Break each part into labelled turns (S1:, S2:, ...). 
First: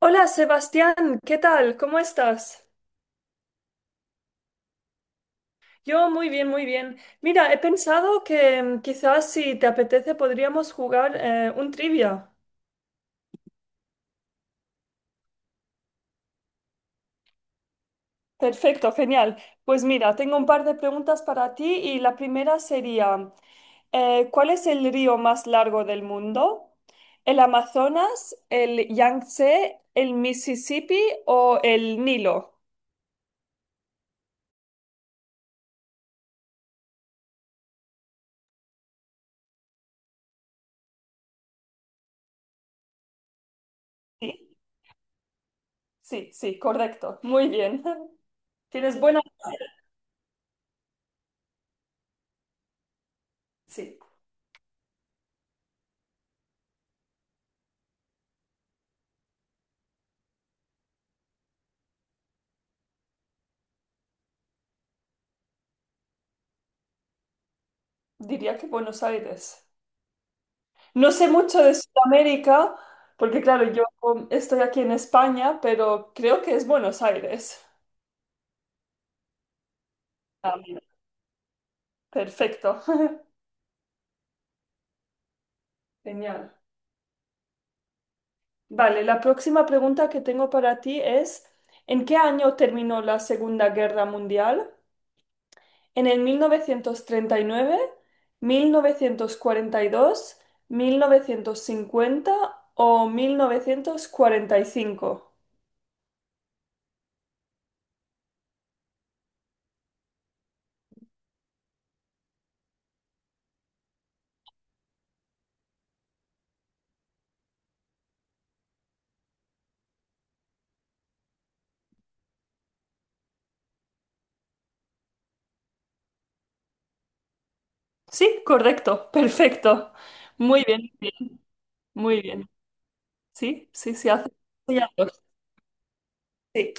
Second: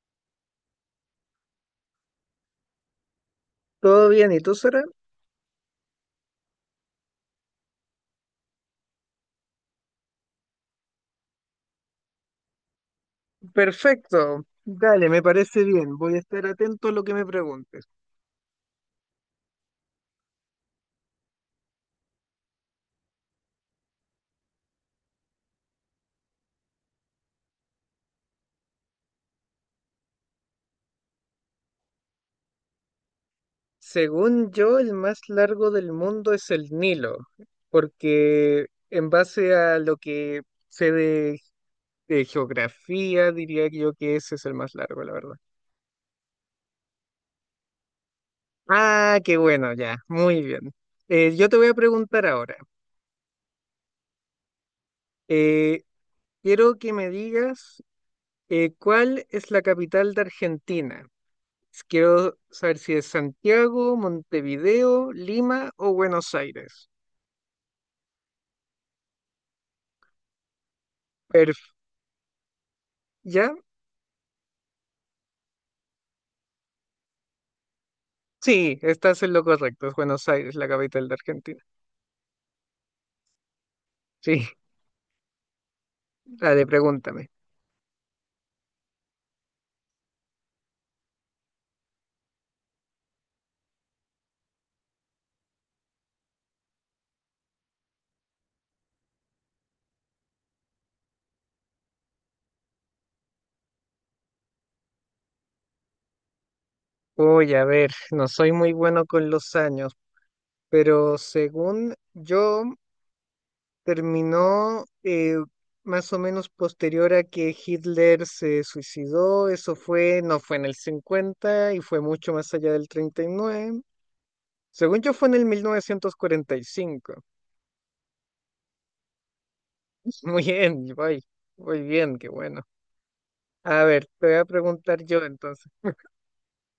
S1: Hola Sebastián, ¿qué tal? ¿Cómo estás?
S2: Todo bien, ¿y tú, Sara?
S1: Yo muy bien, muy bien. Mira, he pensado que quizás si te apetece podríamos jugar un trivia.
S2: Perfecto. Dale, me parece bien. Voy a estar atento a lo que me preguntes.
S1: Perfecto, genial. Pues mira, tengo un par de preguntas para ti y la primera sería, ¿cuál es el río más largo del mundo? ¿El Amazonas, el Yangtze, el Mississippi o el Nilo?
S2: Según yo, el más largo del mundo es el Nilo, porque en base a lo que sé de geografía, diría yo que ese es
S1: Sí,
S2: el más largo, la verdad.
S1: sí, sí, correcto. Muy bien. Tienes
S2: Ah,
S1: buena...
S2: qué bueno, ya, muy bien. Yo te voy a preguntar ahora.
S1: Sí,
S2: eh, Quiero que me digas cuál es la capital de Argentina. Quiero saber si es Santiago, Montevideo, Lima o Buenos Aires.
S1: diría que Buenos Aires. No sé mucho
S2: Perf-
S1: de Sudamérica, porque
S2: ¿Ya?
S1: claro, yo estoy aquí en España, pero creo que es Buenos Aires.
S2: Sí, estás en lo correcto. Es Buenos Aires,
S1: Ah,
S2: la
S1: mira,
S2: capital de Argentina.
S1: perfecto.
S2: Sí,
S1: Genial.
S2: dale, pregúntame.
S1: Vale, la próxima pregunta que tengo para ti es, ¿en qué año terminó la Segunda Guerra Mundial? ¿En el 1939, 1942, 1950 o 1945?
S2: Oye, a ver, no soy muy bueno con los años, pero según yo, terminó más o menos posterior a que Hitler se suicidó. Eso fue, no fue en el 50 y fue mucho más allá del 39. Según yo, fue en el 1945.
S1: Sí, correcto, perfecto.
S2: Muy
S1: Muy
S2: bien,
S1: bien, muy
S2: voy,
S1: bien.
S2: muy bien,
S1: Muy
S2: qué
S1: bien.
S2: bueno.
S1: Sí,
S2: A
S1: sí,
S2: ver,
S1: sí,
S2: te
S1: hace
S2: voy a
S1: ya
S2: preguntar
S1: 2.
S2: yo entonces.
S1: Sí.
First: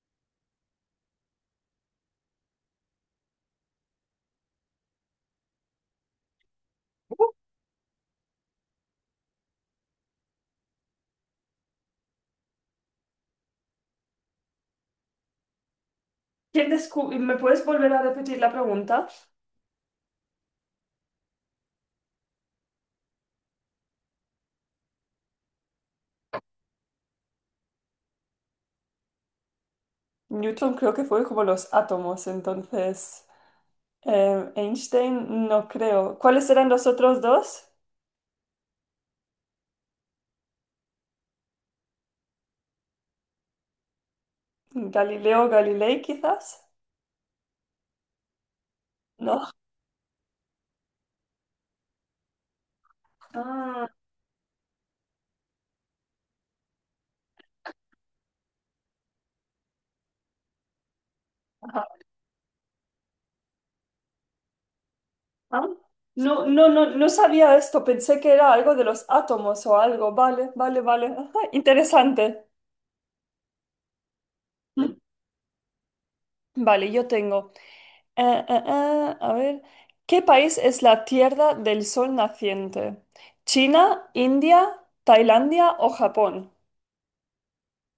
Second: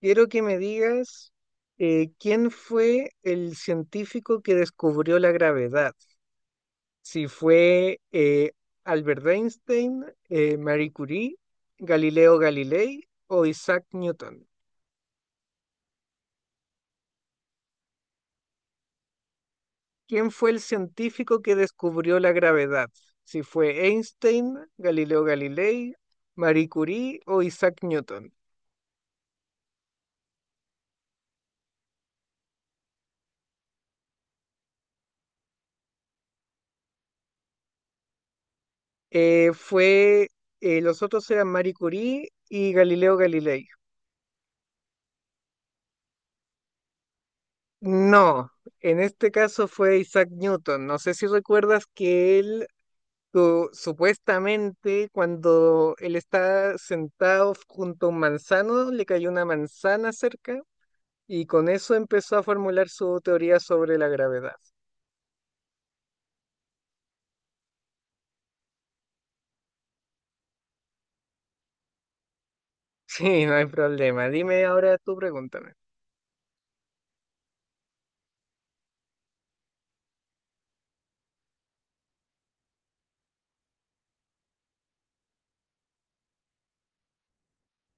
S2: Quiero que me digas quién fue el científico que descubrió la gravedad. Si fue Albert Einstein, Marie Curie, Galileo Galilei o Isaac Newton.
S1: ¿Quién descu- ¿Me puedes volver a repetir la pregunta?
S2: ¿Quién fue el científico que descubrió la gravedad? Si fue Einstein, Galileo Galilei, Marie Curie o Isaac Newton.
S1: Newton creo que fue como los átomos, entonces Einstein no creo. ¿Cuáles eran los otros dos?
S2: Eh, fue, los otros eran Marie Curie y Galileo Galilei.
S1: Galileo Galilei quizás,
S2: No, en este
S1: ¿no?
S2: caso fue Isaac Newton. No sé si recuerdas que él
S1: Ah,
S2: supuestamente cuando él está sentado junto a un manzano, le cayó una manzana cerca y con
S1: ajá.
S2: eso empezó a formular su teoría sobre la gravedad.
S1: Ah. No, no, no, no sabía esto, pensé que era algo de los átomos o algo. Vale, vale, vale. Ajá, interesante.
S2: Sí, no hay problema. Dime ahora
S1: Mm.
S2: tú, pregúntame.
S1: Vale, yo tengo. A ver, ¿qué país es la Tierra del Sol naciente? ¿China, India, Tailandia o Japón?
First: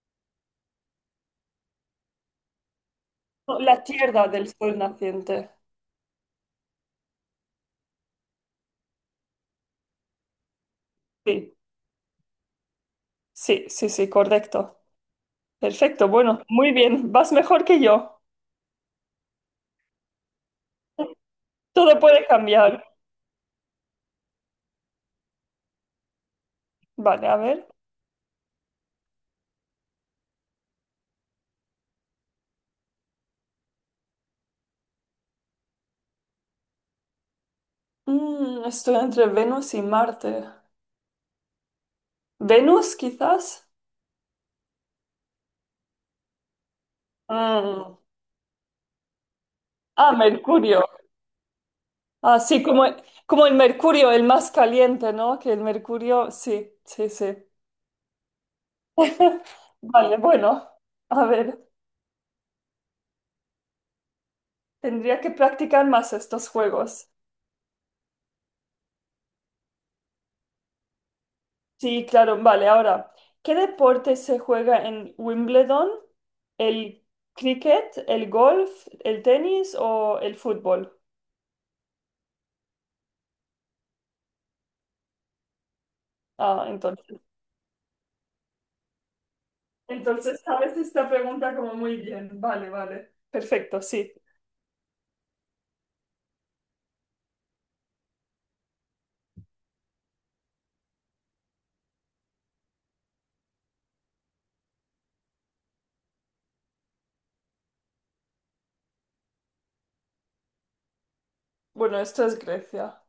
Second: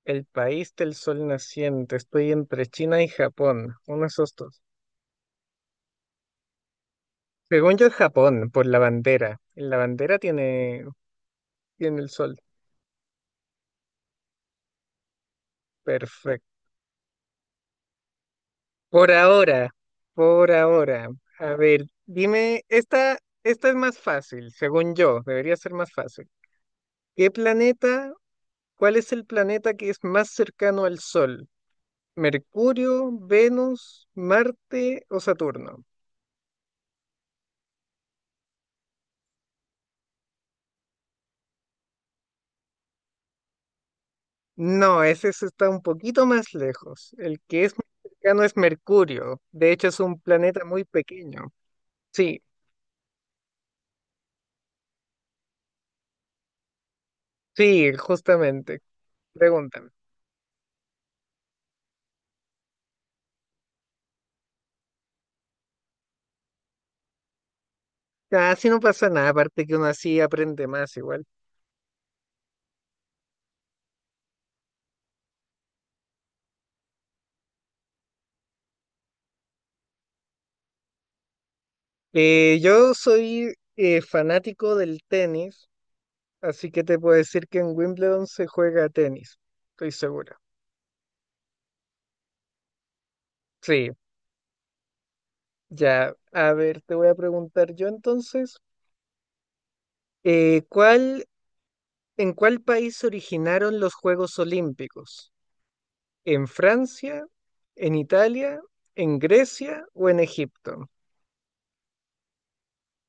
S2: El país del sol naciente. Estoy entre China y
S1: No,
S2: Japón.
S1: la
S2: Uno de
S1: Tierra
S2: esos
S1: del
S2: dos.
S1: Sol naciente.
S2: Según yo es Japón, por la bandera.
S1: Sí,
S2: Tiene el sol.
S1: sí, sí, sí, correcto. Perfecto, bueno,
S2: Perfecto.
S1: muy bien, vas mejor que yo.
S2: Por ahora, por ahora. A ver,
S1: Todo puede
S2: dime,
S1: cambiar.
S2: esta, esta es más fácil, según yo, debería ser más fácil.
S1: Vale,
S2: ¿Qué
S1: a ver.
S2: planeta, ¿Cuál es el planeta que es más cercano al Sol? ¿Mercurio, Venus, Marte o Saturno?
S1: Estoy entre Venus y Marte. ¿Venus, quizás?
S2: No, ese sí está un poquito más lejos. El que es más
S1: Mm.
S2: cercano es Mercurio. De hecho, es
S1: Ah,
S2: un planeta
S1: Mercurio.
S2: muy pequeño.
S1: Ah,
S2: Sí,
S1: sí, como, como el Mercurio, el más caliente, ¿no? Que el Mercurio, sí, sí, sí.
S2: Sí, justamente. Pregúntame.
S1: Vale, bueno, a ver, tendría que practicar más estos juegos.
S2: Ah, así no pasa nada, aparte que uno así aprende más igual.
S1: Sí, claro, vale, ahora, ¿qué deporte se juega en Wimbledon? ¿El cricket, el golf, el tenis o el fútbol?
S2: Yo soy fanático del tenis,
S1: Ah,
S2: así que te puedo
S1: entonces.
S2: decir que en Wimbledon se juega tenis, estoy seguro.
S1: Entonces, sabes esta pregunta como muy bien. Vale, vale. Perfecto,
S2: Sí,
S1: sí.
S2: ya. A ver, te voy a preguntar yo entonces, eh, ¿cuál, en cuál país se originaron los Juegos Olímpicos? ¿En Francia, en Italia, en Grecia o en Egipto?
S1: Bueno, esto es Grecia.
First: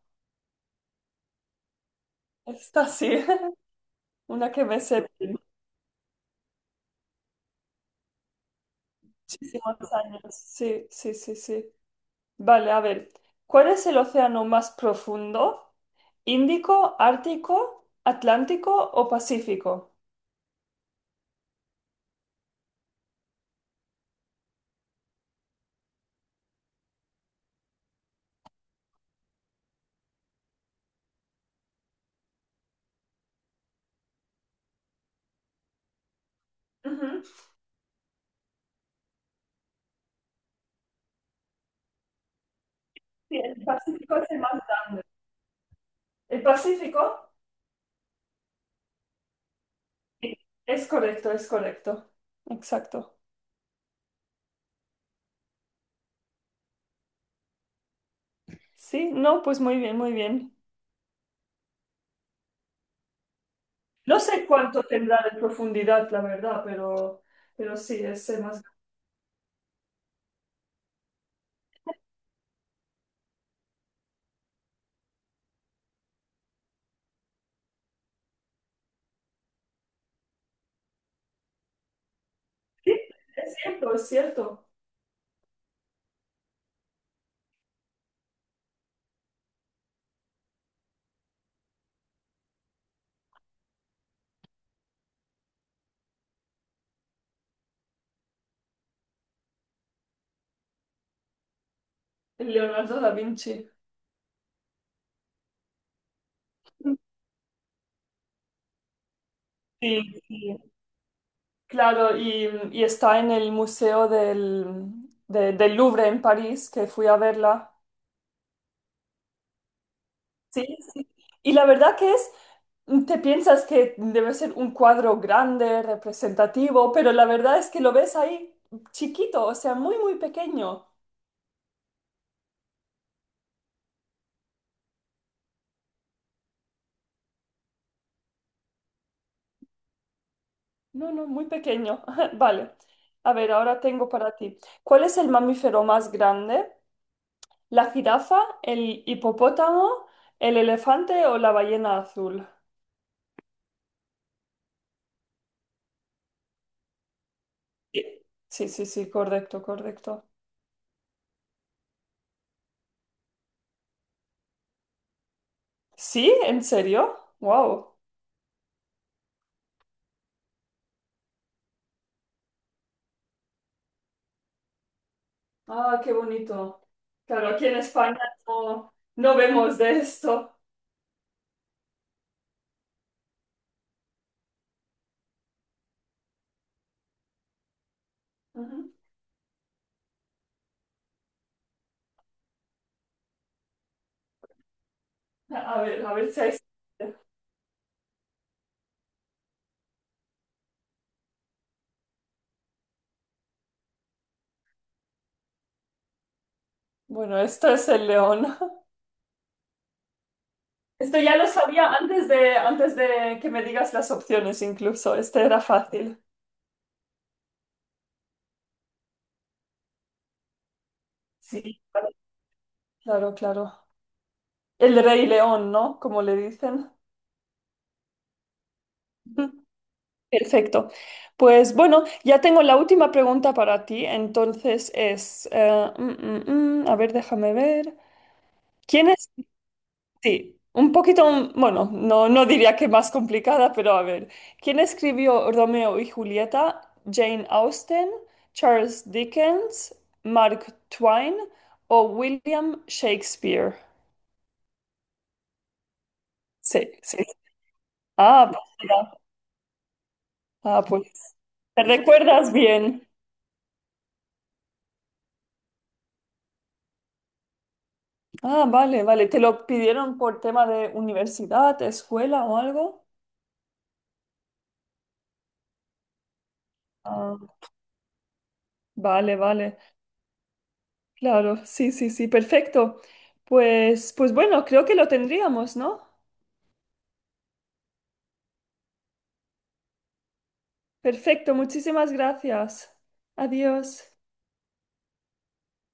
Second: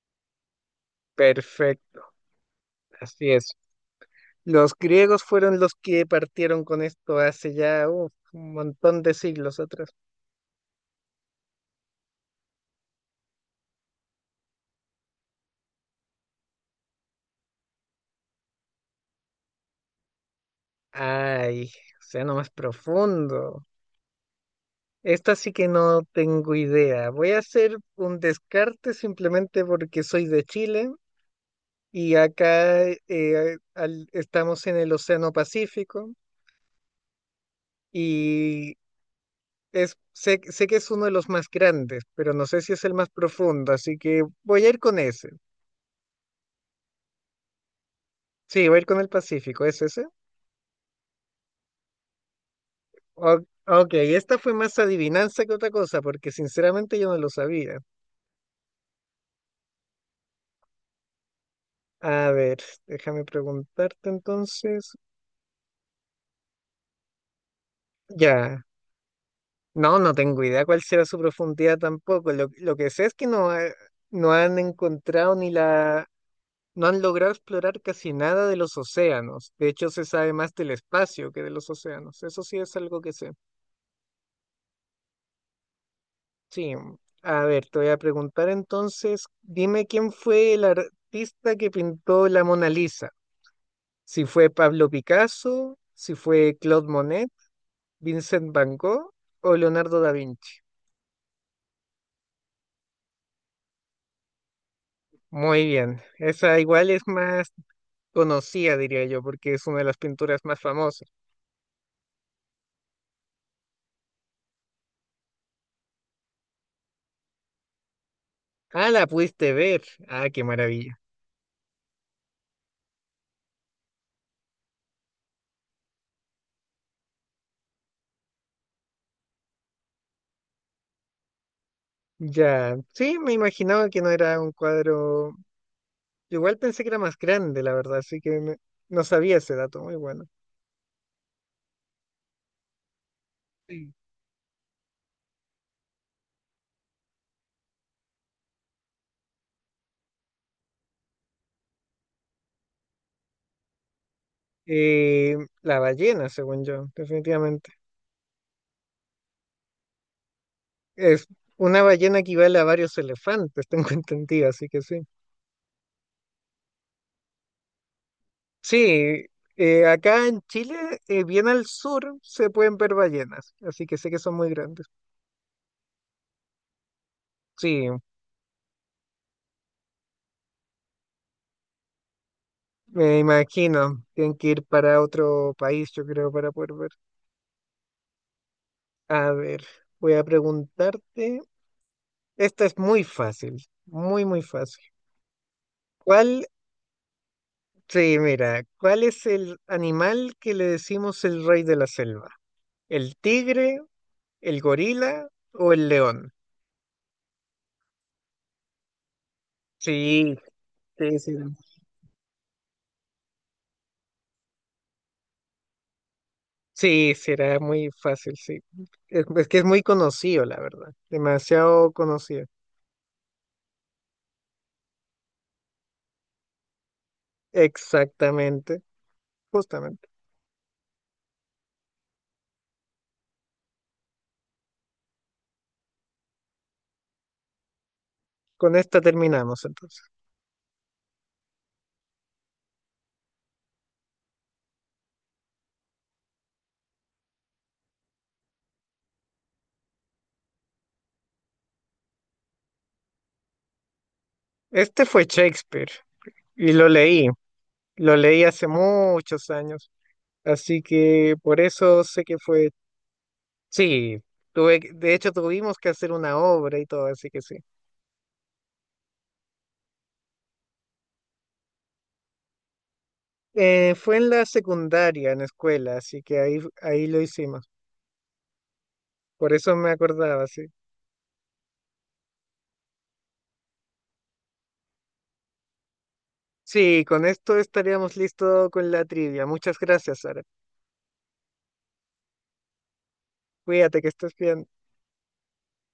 S2: Perfecto,
S1: Esta sí,
S2: así es.
S1: una que
S2: Los
S1: me sé
S2: griegos
S1: de
S2: fueron los que partieron con esto hace ya uf, un montón de siglos
S1: muchísimos
S2: atrás.
S1: años. Sí, sí, sí, sí. Vale, a ver. ¿Cuál es el océano más profundo? ¿Índico, Ártico, Atlántico o Pacífico?
S2: Ay, sea no más profundo. Esta sí que no tengo idea. Voy a hacer un descarte simplemente porque soy de Chile y acá estamos en el Océano Pacífico
S1: Ujú.
S2: y sé que es uno de los más grandes, pero no sé si es el más
S1: Sí, el
S2: profundo, así
S1: Pacífico
S2: que
S1: es el más
S2: voy a ir con
S1: grande.
S2: ese.
S1: ¿El Pacífico?
S2: Sí, voy a ir con el Pacífico, ¿es ese?
S1: Sí. Es correcto, es correcto. Exacto.
S2: O- ok, esta fue más adivinanza que otra cosa, porque sinceramente yo no lo sabía.
S1: Sí, no, pues muy bien, muy bien.
S2: A ver, déjame preguntarte
S1: No sé cuánto
S2: entonces.
S1: tendrá de profundidad, la verdad, pero sí, es el más
S2: Ya,
S1: grande.
S2: no, no tengo idea cuál será su profundidad tampoco. Lo que sé es que no, no han encontrado ni la... No han logrado explorar casi nada de los océanos. De hecho, se sabe más del espacio que de los océanos. Eso sí es
S1: Sí,
S2: algo que sé.
S1: es cierto, es cierto.
S2: Sí. A ver, te voy a preguntar entonces, dime quién fue el artista que pintó la Mona Lisa. Si fue Pablo Picasso, si fue Claude Monet, Vincent Van Gogh o Leonardo da Vinci.
S1: Leonardo da Vinci.
S2: Muy bien, esa igual es más conocida, diría yo, porque es una de las
S1: Sí,
S2: pinturas
S1: sí.
S2: más famosas.
S1: Claro, y está en el Museo del, de- del Louvre en París, que fui a verla.
S2: Ah, la pudiste ver. Ah, qué
S1: Sí,
S2: maravilla.
S1: sí. Y la verdad que es, te piensas que debe ser un cuadro grande, representativo, pero la verdad es que lo ves ahí chiquito, o sea, muy, muy pequeño.
S2: Ya, sí, me imaginaba que no era un cuadro. Igual pensé que era más grande, la verdad, no sabía ese dato, muy bueno.
S1: No, no, muy pequeño. Vale. A ver, ahora
S2: Sí.
S1: tengo para ti. ¿Cuál es el mamífero más grande? ¿La jirafa, el hipopótamo, el elefante o la ballena azul?
S2: Eh, la ballena, según yo, definitivamente.
S1: Sí, sí, sí, sí, correcto, correcto.
S2: Es Una ballena equivale a varios elefantes, tengo entendido, así que sí.
S1: ¿Sí? ¿En serio? ¡Wow!
S2: Sí, acá en Chile, bien al sur, se pueden ver ballenas, así que sé que son muy grandes.
S1: Ah, qué bonito. Claro, aquí
S2: Sí,
S1: en España no, no vemos de esto.
S2: me imagino, tienen que ir para otro país, yo creo, para poder ver.
S1: Ujú.
S2: A ver, voy a preguntarte. Esta es muy fácil, muy, muy fácil.
S1: A ver si
S2: ¿Cuál,
S1: hay...
S2: sí, mira, ¿cuál es el animal que le decimos el rey de la selva? ¿El tigre, el gorila o el león?
S1: Bueno, esto es el león.
S2: Sí,
S1: Esto
S2: sí, sí,
S1: ya lo sabía antes de que me digas las opciones incluso. Este era fácil.
S2: sí, será muy fácil, sí. Es que es muy conocido, la verdad.
S1: Sí,
S2: Demasiado conocido.
S1: claro, claro. El rey león, ¿no? Como le dicen.
S2: Exactamente, justamente.
S1: Perfecto. Pues bueno, ya tengo la última pregunta para ti. Entonces es, a ver, déjame ver.
S2: Con esta
S1: ¿Quién es?
S2: terminamos entonces.
S1: Sí, un poquito, bueno, no, no diría que más complicada, pero a ver. ¿Quién escribió Romeo y Julieta? ¿Jane Austen, Charles Dickens, Mark Twain o William Shakespeare?
S2: Este fue Shakespeare y
S1: Sí,
S2: lo
S1: sí.
S2: leí. Lo leí
S1: Ah, pues,
S2: hace
S1: mira.
S2: muchos años. Así
S1: Ah,
S2: que
S1: pues
S2: por
S1: te
S2: eso sé que
S1: recuerdas
S2: fue.
S1: bien.
S2: Sí, de hecho tuvimos que hacer una obra y todo, así que sí.
S1: Ah, vale, vale. ¿Te lo pidieron por tema de universidad, escuela o algo?
S2: Fue en la secundaria, en la escuela, así que ahí lo
S1: Ah,
S2: hicimos.
S1: vale,
S2: Por eso
S1: vale.
S2: me acordaba, sí.
S1: Claro, sí, sí, sí, perfecto. Pues, pues bueno, creo que lo tendríamos, ¿no?
S2: Sí, con esto estaríamos listos con la trivia. Muchas gracias, Sara.
S1: Perfecto, muchísimas gracias.
S2: Cuídate, que
S1: Adiós.
S2: estés bien.